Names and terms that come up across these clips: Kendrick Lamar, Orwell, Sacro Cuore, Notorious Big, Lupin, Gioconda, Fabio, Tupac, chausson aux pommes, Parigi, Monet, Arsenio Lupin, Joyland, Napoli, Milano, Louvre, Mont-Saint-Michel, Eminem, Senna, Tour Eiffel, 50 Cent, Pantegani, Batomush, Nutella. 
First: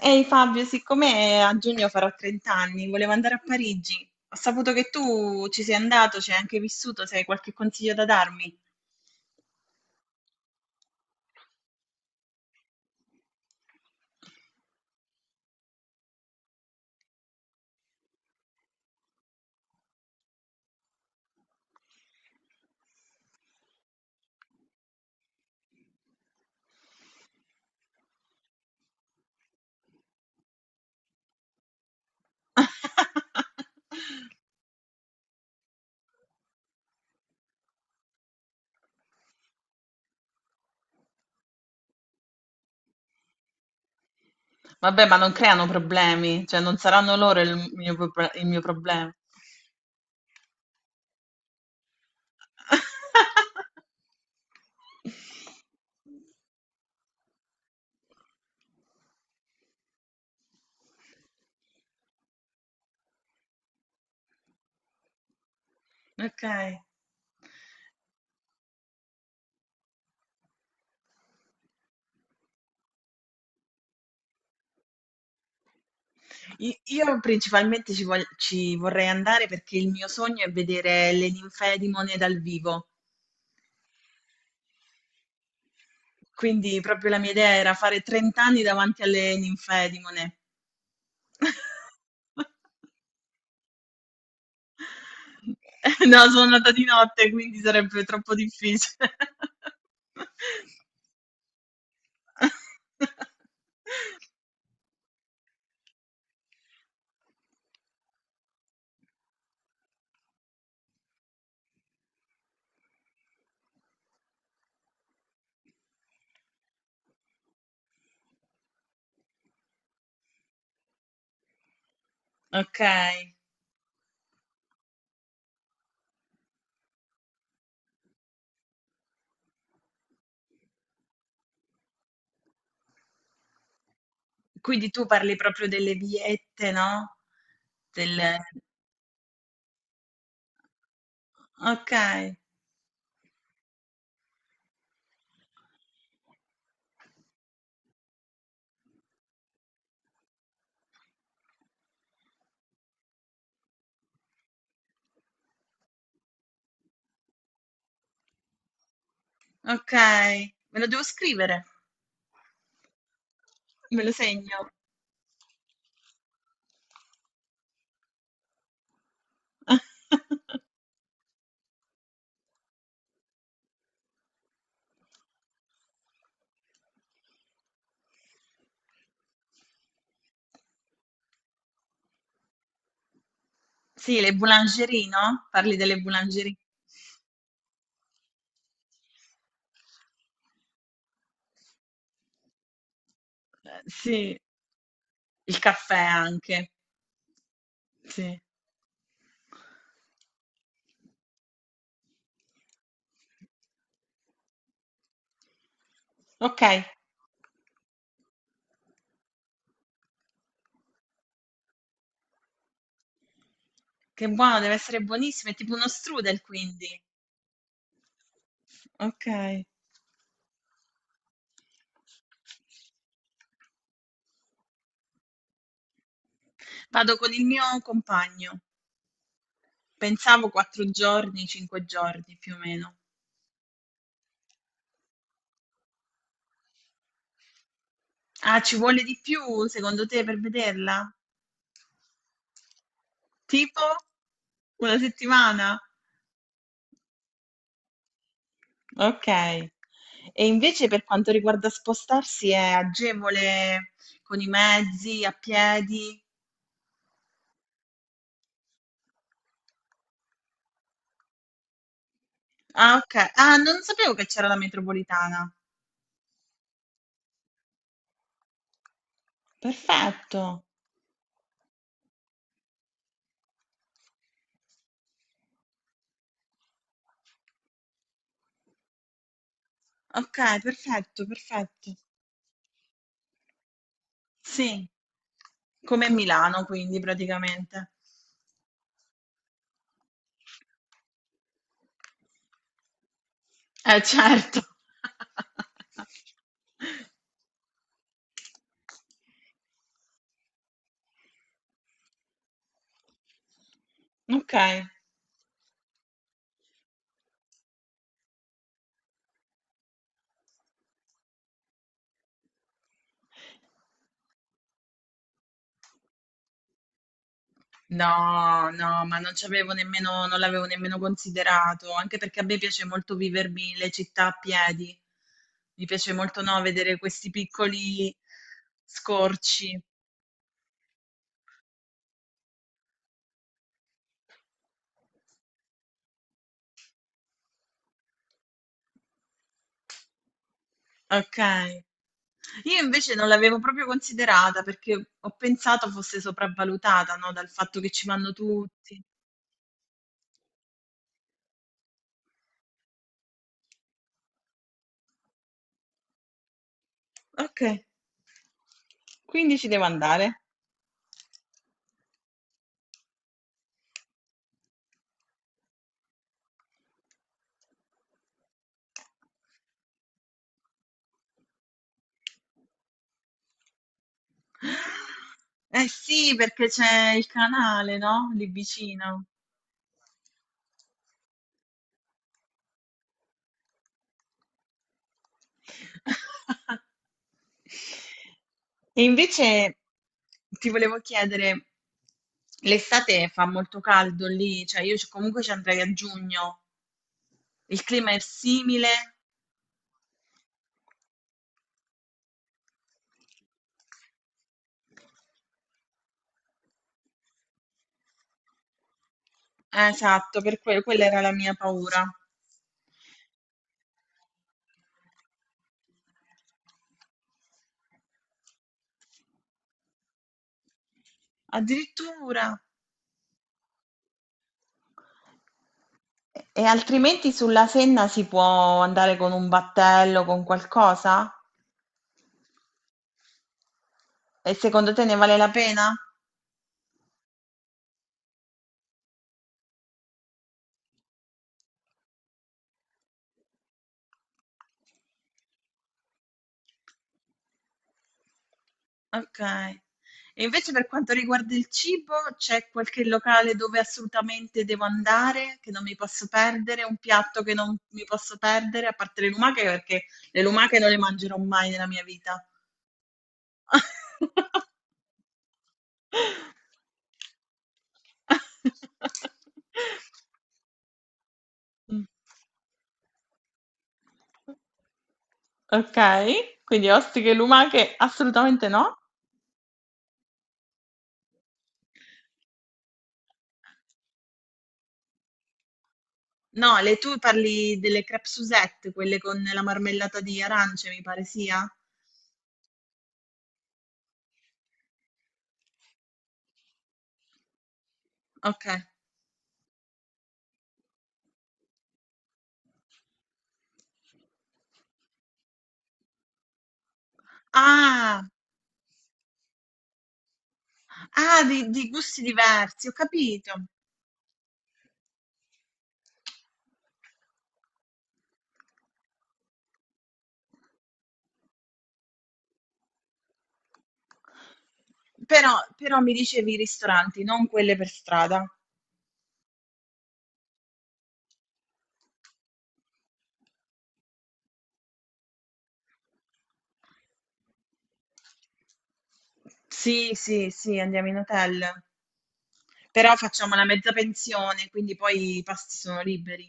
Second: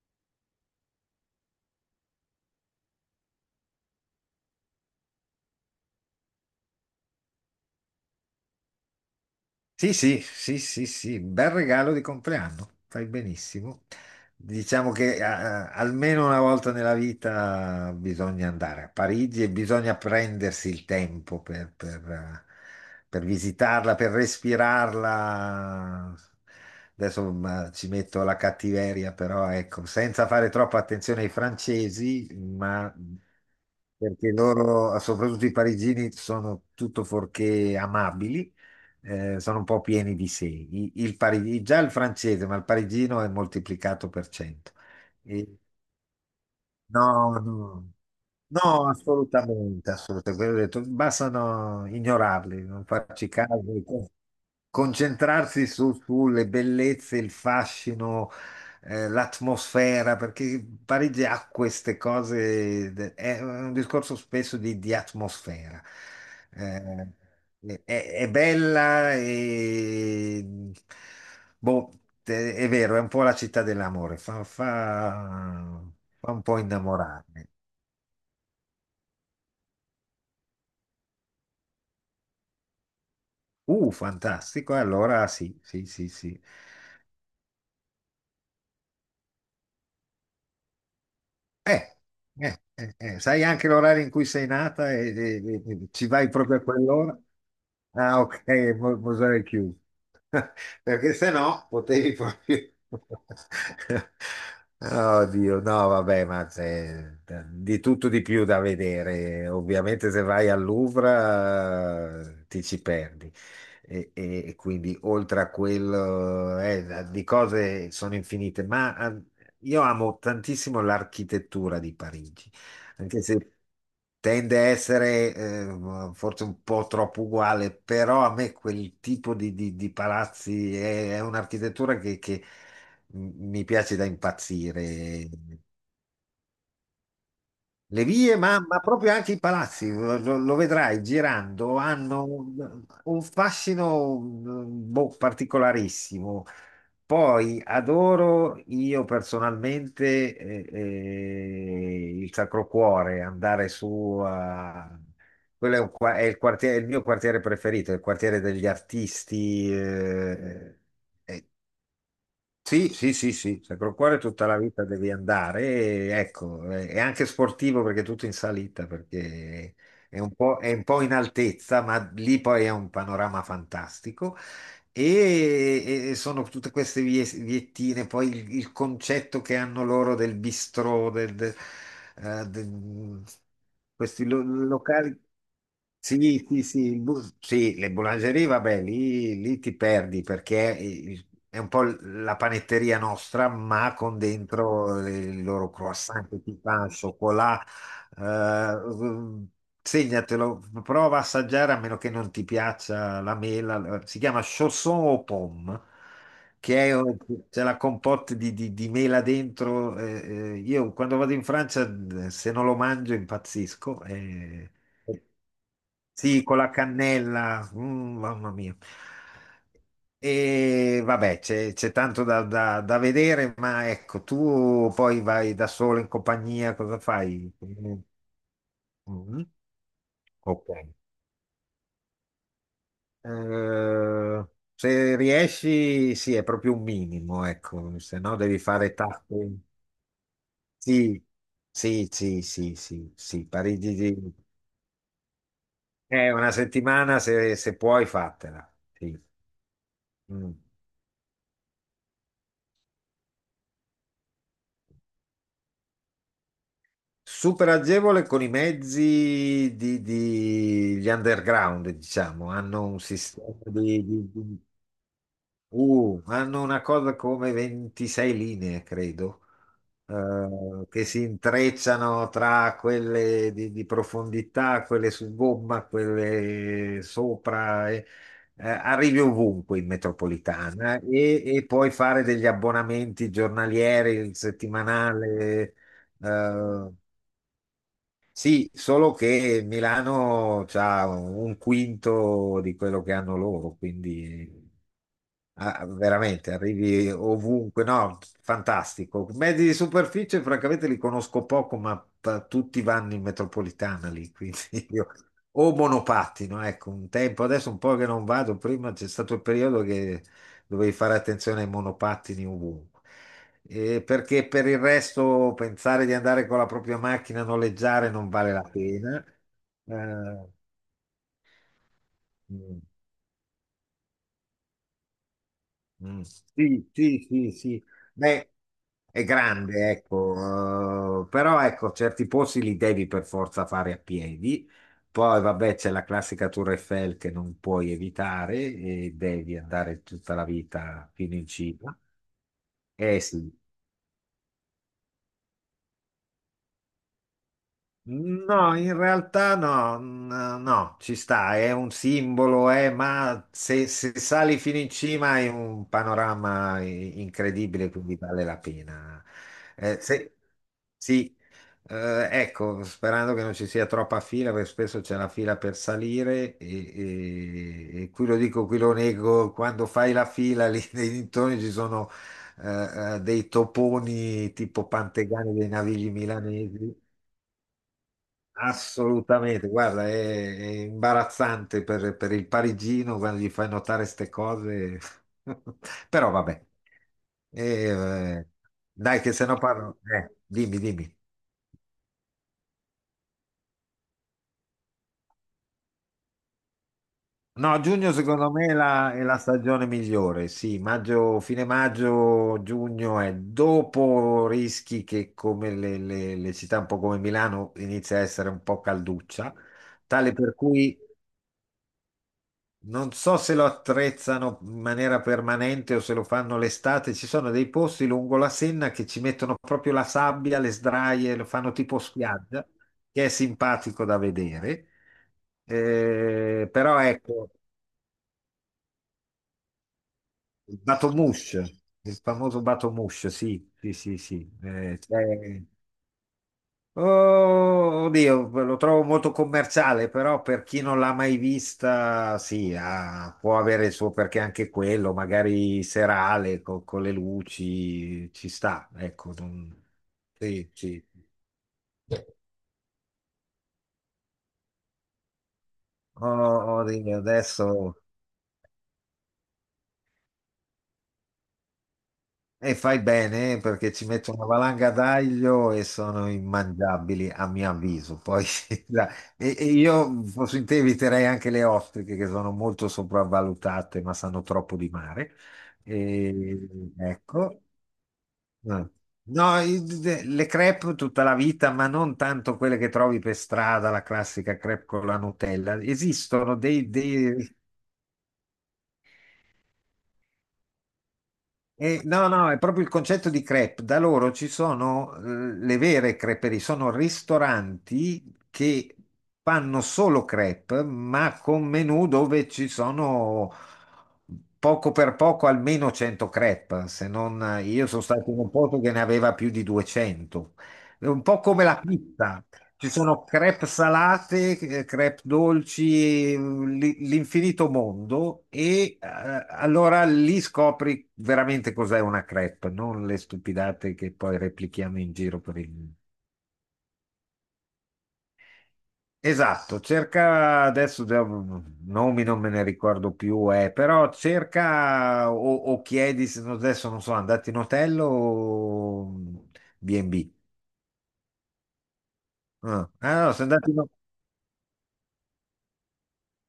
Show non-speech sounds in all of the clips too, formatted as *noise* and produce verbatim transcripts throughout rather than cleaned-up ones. Ehi Fabio, siccome a giugno farò trenta anni, volevo andare a Parigi. Ho saputo che tu ci sei andato, ci hai anche vissuto, se hai qualche consiglio da darmi. Sì, sì, sì, sì, sì, bel regalo di compleanno, fai benissimo. Diciamo che eh, eh, almeno una volta nella vita bisogna andare a Parigi e bisogna prendersi il tempo per, per, eh, per visitarla, per respirarla. Adesso ma, ci metto la cattiveria, però ecco, senza fare troppa attenzione ai francesi, ma perché *laughs* loro, soprattutto i parigini, sono tutto fuorché amabili, eh, sono un po' pieni di sé. I- Il, pari- già il francese, ma il parigino è moltiplicato per cento. Vabbè, ma non E- creano problemi, cioè non saranno no, loro il no, mio, pro- il mio no, problema. assolutamente, assolutamente. Quello ho detto, bastano ignorarli, non farci caso, *laughs* concentrarsi su- sulle bellezze, il fascino, eh, l'atmosfera, perché Parigi ha queste cose, de- è un discorso spesso di, di atmosfera. Ok. Eh, è, è bella e boh, te- è vero, è un po' la città dell'amore, fa, fa- fa un po' I- Io innamorarmi. principalmente ci, vog- ci vorrei andare perché il mio sogno è vedere le ninfee di Monet dal vivo. Uh, fantastico, allora sì, sì, sì, sì. Quindi proprio la mia idea era fare trenta anni davanti alle ninfee di Monet. Eh, *laughs* eh, eh, eh, Sai anche l'orario in cui sei nata e, e- e- e ci No, vai sono proprio a nata di quell'ora? notte, quindi sarebbe Ah, troppo ok, mo- difficile. Mosè è chiuso. *laughs* Perché se no potevi proprio... *laughs* *laughs* Oddio, no, vabbè, ma c'è di tutto di più da vedere. Ovviamente se vai al Louvre, eh, ti ci perdi e, e- e quindi oltre a quello, eh, di cose sono infinite, ma ah, io amo tantissimo l'architettura di Parigi, anche Okay, se tende a essere, eh, forse un po' troppo uguale, però a me quel tipo di, di- di palazzi è, è un'architettura che, che mi piace da quindi tu impazzire. parli proprio delle viette, no, Le del vie, ma, ma proprio anche i palazzi, lo, lo vedrai girando, hanno okay, un, un fascino mm, boh, particolarissimo. Poi adoro io personalmente eh, eh, il Sacro Cuore, andare su a... Quello è, un qua- è il quartiere- è il mio quartiere preferito, è il quartiere degli artisti. okay. Eh, Me lo devo eh, scrivere, sì, sì, sì, sì, Sacro me lo Cuore tutta segno. la vita devi andare, e, ecco, eh, è anche sportivo perché è tutto in salita, perché è un *laughs* po', è un po' in altezza, ma lì poi è un panorama fantastico e, e sono tutte queste vie- viettine, poi il, il concetto che hanno loro del bistrò, del, del- eh, del- Sì, questi le lo- boulangerie, locali. no, parli delle Sì, boulangerie. sì, sì, il bu- sì, le boulangerie, vabbè, lì, lì ti perdi perché è un po' l- la panetteria nostra, Ehm, ma con Sì. dentro il Il loro caffè croissant che ti anche, fa al cioccolato. sì. Eh, segnatelo, prova a assaggiare a meno che non ti piaccia la mela. Si chiama chausson aux pommes, Okay, che è, c'è la compote di, di- di mela dentro. Eh, eh, io quando vado in Francia, eh, se non lo mangio, impazzisco. che buono, Eh. deve essere buonissimo, è tipo uno strudel Sì, con la quindi. cannella, mm, mamma mia. Okay. E vabbè, c'è c'è tanto da, da- da vedere, ma ecco, tu poi vai da solo in compagnia, cosa Vado con il fai? mio compagno. Mm. Pensavo Ok. quattro giorni, cinque giorni più o meno. Eh, se riesci, sì, è proprio un minimo, ecco, se no Ah, devi ci fare vuole di tappe. più secondo te per vederla? Sì, sì, sì, sì, sì, sì, Parigi Tipo? di... Una settimana? Eh, una settimana se, se puoi fatela. Sì. Okay. E Mm. invece per quanto riguarda spostarsi è agevole con i mezzi, a piedi? Super agevole con i mezzi di, di- gli underground, diciamo, hanno Ah, un oka sistema ah, non di, sapevo che di- c'era la di- metropolitana. uh, hanno una cosa come ventisei linee, credo, Perfetto. eh, che si intrecciano tra quelle di, di profondità, quelle su gomma, quelle sopra. E- eh, arrivi ovunque in Okay, metropolitana perfetto, e, e puoi perfetto. fare degli abbonamenti giornalieri, il Sì. settimanale. Come a Milano quindi praticamente. Sì, solo che Milano ha un quinto di quello che hanno loro, Eh quindi certo. *laughs* ah, veramente arrivi ovunque. No, fantastico. Mezzi di superficie, francamente, li conosco poco, ma t- tutti vanno in metropolitana lì, quindi Okay. *laughs* io- o monopattino, ecco, un tempo, adesso un po' che non vado, prima c'è stato il periodo che dovevi fare attenzione ai monopattini ovunque. Eh, perché per il resto pensare di andare con la propria macchina a noleggiare non vale la No, no, ma pena. non ci avevo nemmeno non Eh, l'avevo nemmeno considerato, anche perché a me mm, piace molto vivermi le città a piedi. Mi piace mm, molto, no, sì, vedere sì, questi sì, sì. piccoli Beh, è scorci. grande, ecco, eh, però ecco, certi posti li devi per forza fare a piedi. Poi, vabbè, c'è la classica Tour Eiffel che non puoi evitare e devi andare tutta la vita fino in Okay. cima. Io invece Eh non sì. l'avevo proprio considerata perché ho pensato fosse sopravvalutata, no, dal fatto che ci vanno No, in tutti. realtà no, n- no, ci sta, è un simbolo, eh, ma se, se sali fino in cima hai un panorama i- Okay, incredibile, quindi vale la pena. quindi ci devo Eh, se- andare. sì, eh, ecco, sperando che non ci sia troppa fila, perché spesso c'è la fila per salire e, e- e qui lo dico, qui lo nego, quando fai la fila lì *laughs* nei dintorni ci sono eh, eh, dei toponi tipo Pantegani dei Eh navigli sì, perché milanesi. c'è il canale, no, lì vicino. Assolutamente, guarda, è, è imbarazzante per, per il parigino quando gli fai notare queste cose, *laughs* però vabbè. *laughs* E, eh, E Dai che se no invece parlo, eh, ti dimmi, volevo dimmi. chiedere, l'estate fa molto caldo lì? Cioè io c comunque ci andrei a giugno. No, Il clima giugno è secondo me è la, simile? è la stagione migliore, sì, maggio, fine maggio, giugno è dopo rischi che come le, le le città un po' come Milano inizia a essere un po' calduccia, Eh, tale Esatto, per per que- cui... quella era la mia paura. Non so se lo attrezzano in maniera permanente o se lo fanno l'estate, ci sono dei posti lungo la Senna che ci mettono proprio la sabbia, le sdraie, lo fanno tipo Addirittura. spiaggia, che è simpatico da vedere. E Eh, però altrimenti ecco, sulla Senna si può andare con un battello, con il qualcosa? Batomush, il famoso Batomush, sì, sì, sì, sì, E secondo eh, te ne vale la c'è- pena? oh, oddio, lo trovo molto commerciale, però per chi non l'ha mai vista, sì, ha- può avere il suo perché anche quello, magari serale co- con le luci, ci sta, ecco. Ok. non- E Sì, invece per sì. quanto riguarda il cibo, c'è qualche locale dove assolutamente devo andare, che non mi posso Oh, perdere, un oddio, piatto che non adesso. mi posso perdere, a parte le lumache, perché le lumache non le mangerò mai nella mia vita. E fai bene eh, perché ci metto una valanga d'aglio e sono *laughs* immangiabili a mio avviso. Poi, *laughs* la- e, e io fossi in te eviterei anche le Mh. ostriche che sono molto sopravvalutate ma sanno troppo di mare. Okay, E, quindi ostriche e ecco. lumache assolutamente No. no? No, i- de- le crepe tutta la vita, ma non tanto quelle che trovi per strada, la classica crepe con la Nutella. Esistono No, dei, le tu dei... parli delle crêpe Suzette, quelle con la marmellata di arance, mi pare sia? Eh, no, no, è proprio il concetto di crepe. Da loro ci sono, eh, le vere creperie, sono ristoranti Okay. che fanno solo crepe, ma con menù dove ci sono poco per poco almeno cento crepe, se non io sono Ah, stato in un posto che ne aveva più di duecento. È un ah po' come di la di gusti pizza. diversi, Ci ho sono capito. crepe salate, eh, crepe dolci, mm, li- l'infinito mondo e, eh, allora lì scopri veramente cos'è una crepe, non le stupidate che poi replichiamo in giro per Però il... però mi dicevi i ristoranti, non quelle per strada. Esatto, cerca adesso già, mm, nomi non me ne ricordo più, eh, però cerca o, o chiedi se no, adesso non so, andate in hotel o Sì, bi e bi. sì, sì, andiamo in hotel. Ah, Però ah, no, se facciamo la andate in... mezza pensione, quindi poi i pasti sono liberi.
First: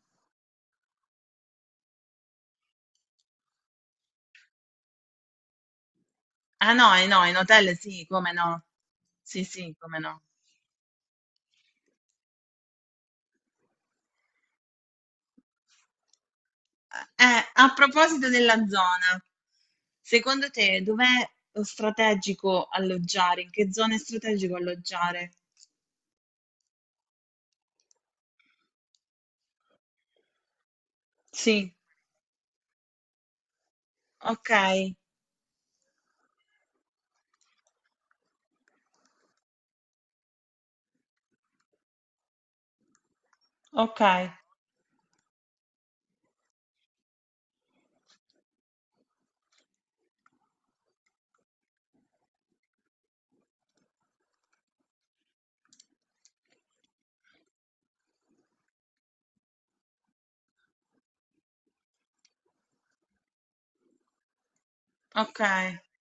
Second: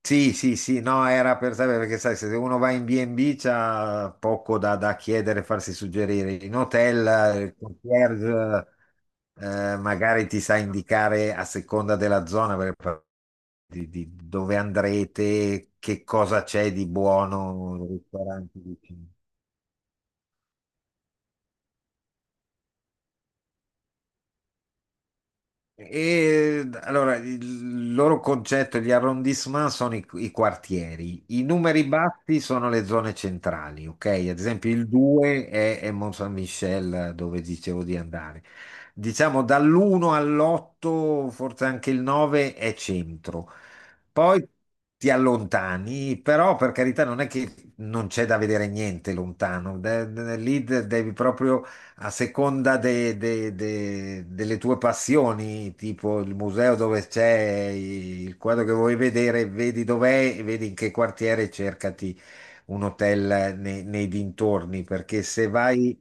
Sì, sì, sì, no, era per sapere perché sai, se uno va in bi e bi c'ha poco da, da chiedere, farsi suggerire. In Ah no, hotel, eh no, in eh, il hotel sì, come no. concierge, Sì, sì, eh, come no. magari ti sa indicare a seconda della zona per- di, di dove andrete, che cosa c'è di Eh, eh, a buono, proposito ristoranti. della zona, secondo te dov'è lo strategico alloggiare? In che zona è strategico alloggiare? E allora il loro concetto, gli arrondissement sono i, i quartieri, i Sì, numeri bassi sono le zone centrali, ok? Ad ok, esempio il due è, è Mont-Saint-Michel dove dicevo di andare. Diciamo dall'uno all'otto, forse anche il nove è centro. ok, Poi ti allontani, però per carità non è che non c'è da vedere niente lontano. De- de- lì de- devi proprio a seconda de- de- de- delle tue passioni, tipo il museo dove c'è il quadro che vuoi vedere, vedi dov'è, e vedi in che quartiere, cercati un hotel nei, nei dintorni, perché ok. se vai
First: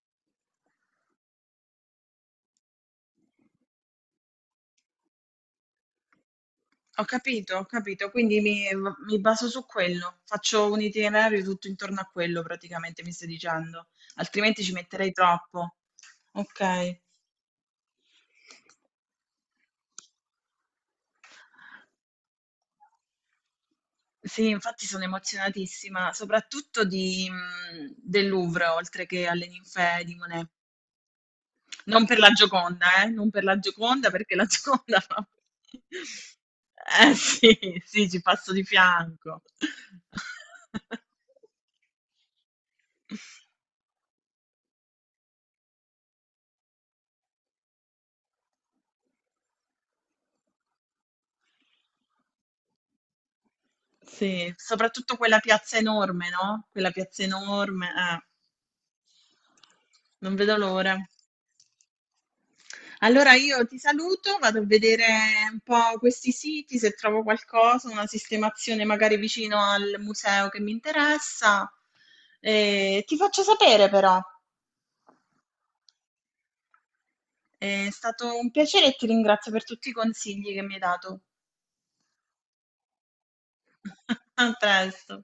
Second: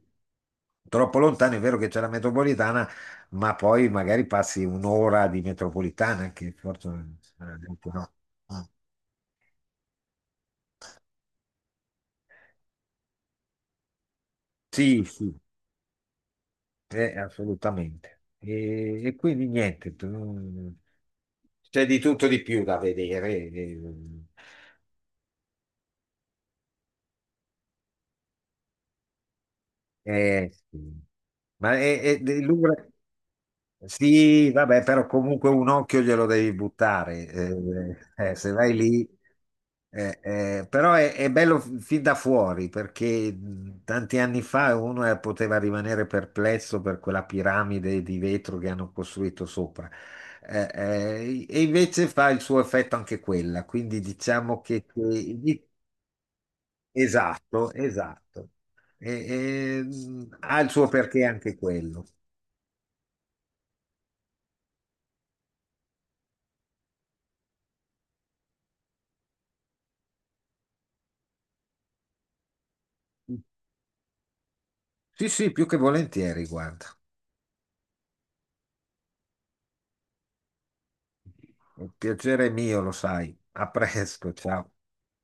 troppo lontano è vero che c'è la metropolitana, ma poi magari passi un'ora di metropolitana, che forse Ho capito, ho veramente capito. no. Quindi mi, mi baso su quello. Faccio un itinerario tutto intorno a quello, praticamente, mi stai dicendo. Altrimenti ci Sì, metterei sì, troppo. Ok. eh, assolutamente. E, e quindi niente. tu- C'è di tutto di più da vedere. Eh, Sì, infatti sono emozionatissima, soprattutto di, mhmm, del Louvre, oltre che alle ninfee eh, di Monet. eh, sì. ma è, Non per è- la Louvre- Gioconda, eh, non per la Gioconda, perché la Sì, vabbè, Gioconda però no. comunque un occhio glielo devi *laughs* Eh buttare. sì, Eh, sì, ci eh, se passo di vai lì. fianco. Eh, eh, però è, è *laughs* bello f- fin da fuori perché mh, tanti anni fa uno, eh, poteva rimanere perplesso per quella piramide di vetro che hanno costruito sopra. Eh, eh, e invece fa il suo effetto anche quella, quindi Sì, diciamo che, che soprattutto quella piazza enorme, no, quella piazza Esatto, enorme, eh, esatto. E- e, non mh, vedo ha il suo l'ora. perché anche quello. Allora io ti saluto, vado a vedere un po' questi siti, se trovo qualcosa, una sistemazione magari vicino al museo che mi interessa. Eh, ti faccio sapere però. Sì, sì, più che volentieri, guarda. È stato un piacere e ti ringrazio per tutti i consigli che mi hai dato. Un piacere mio, lo sai. A presto, *laughs* A ciao. presto.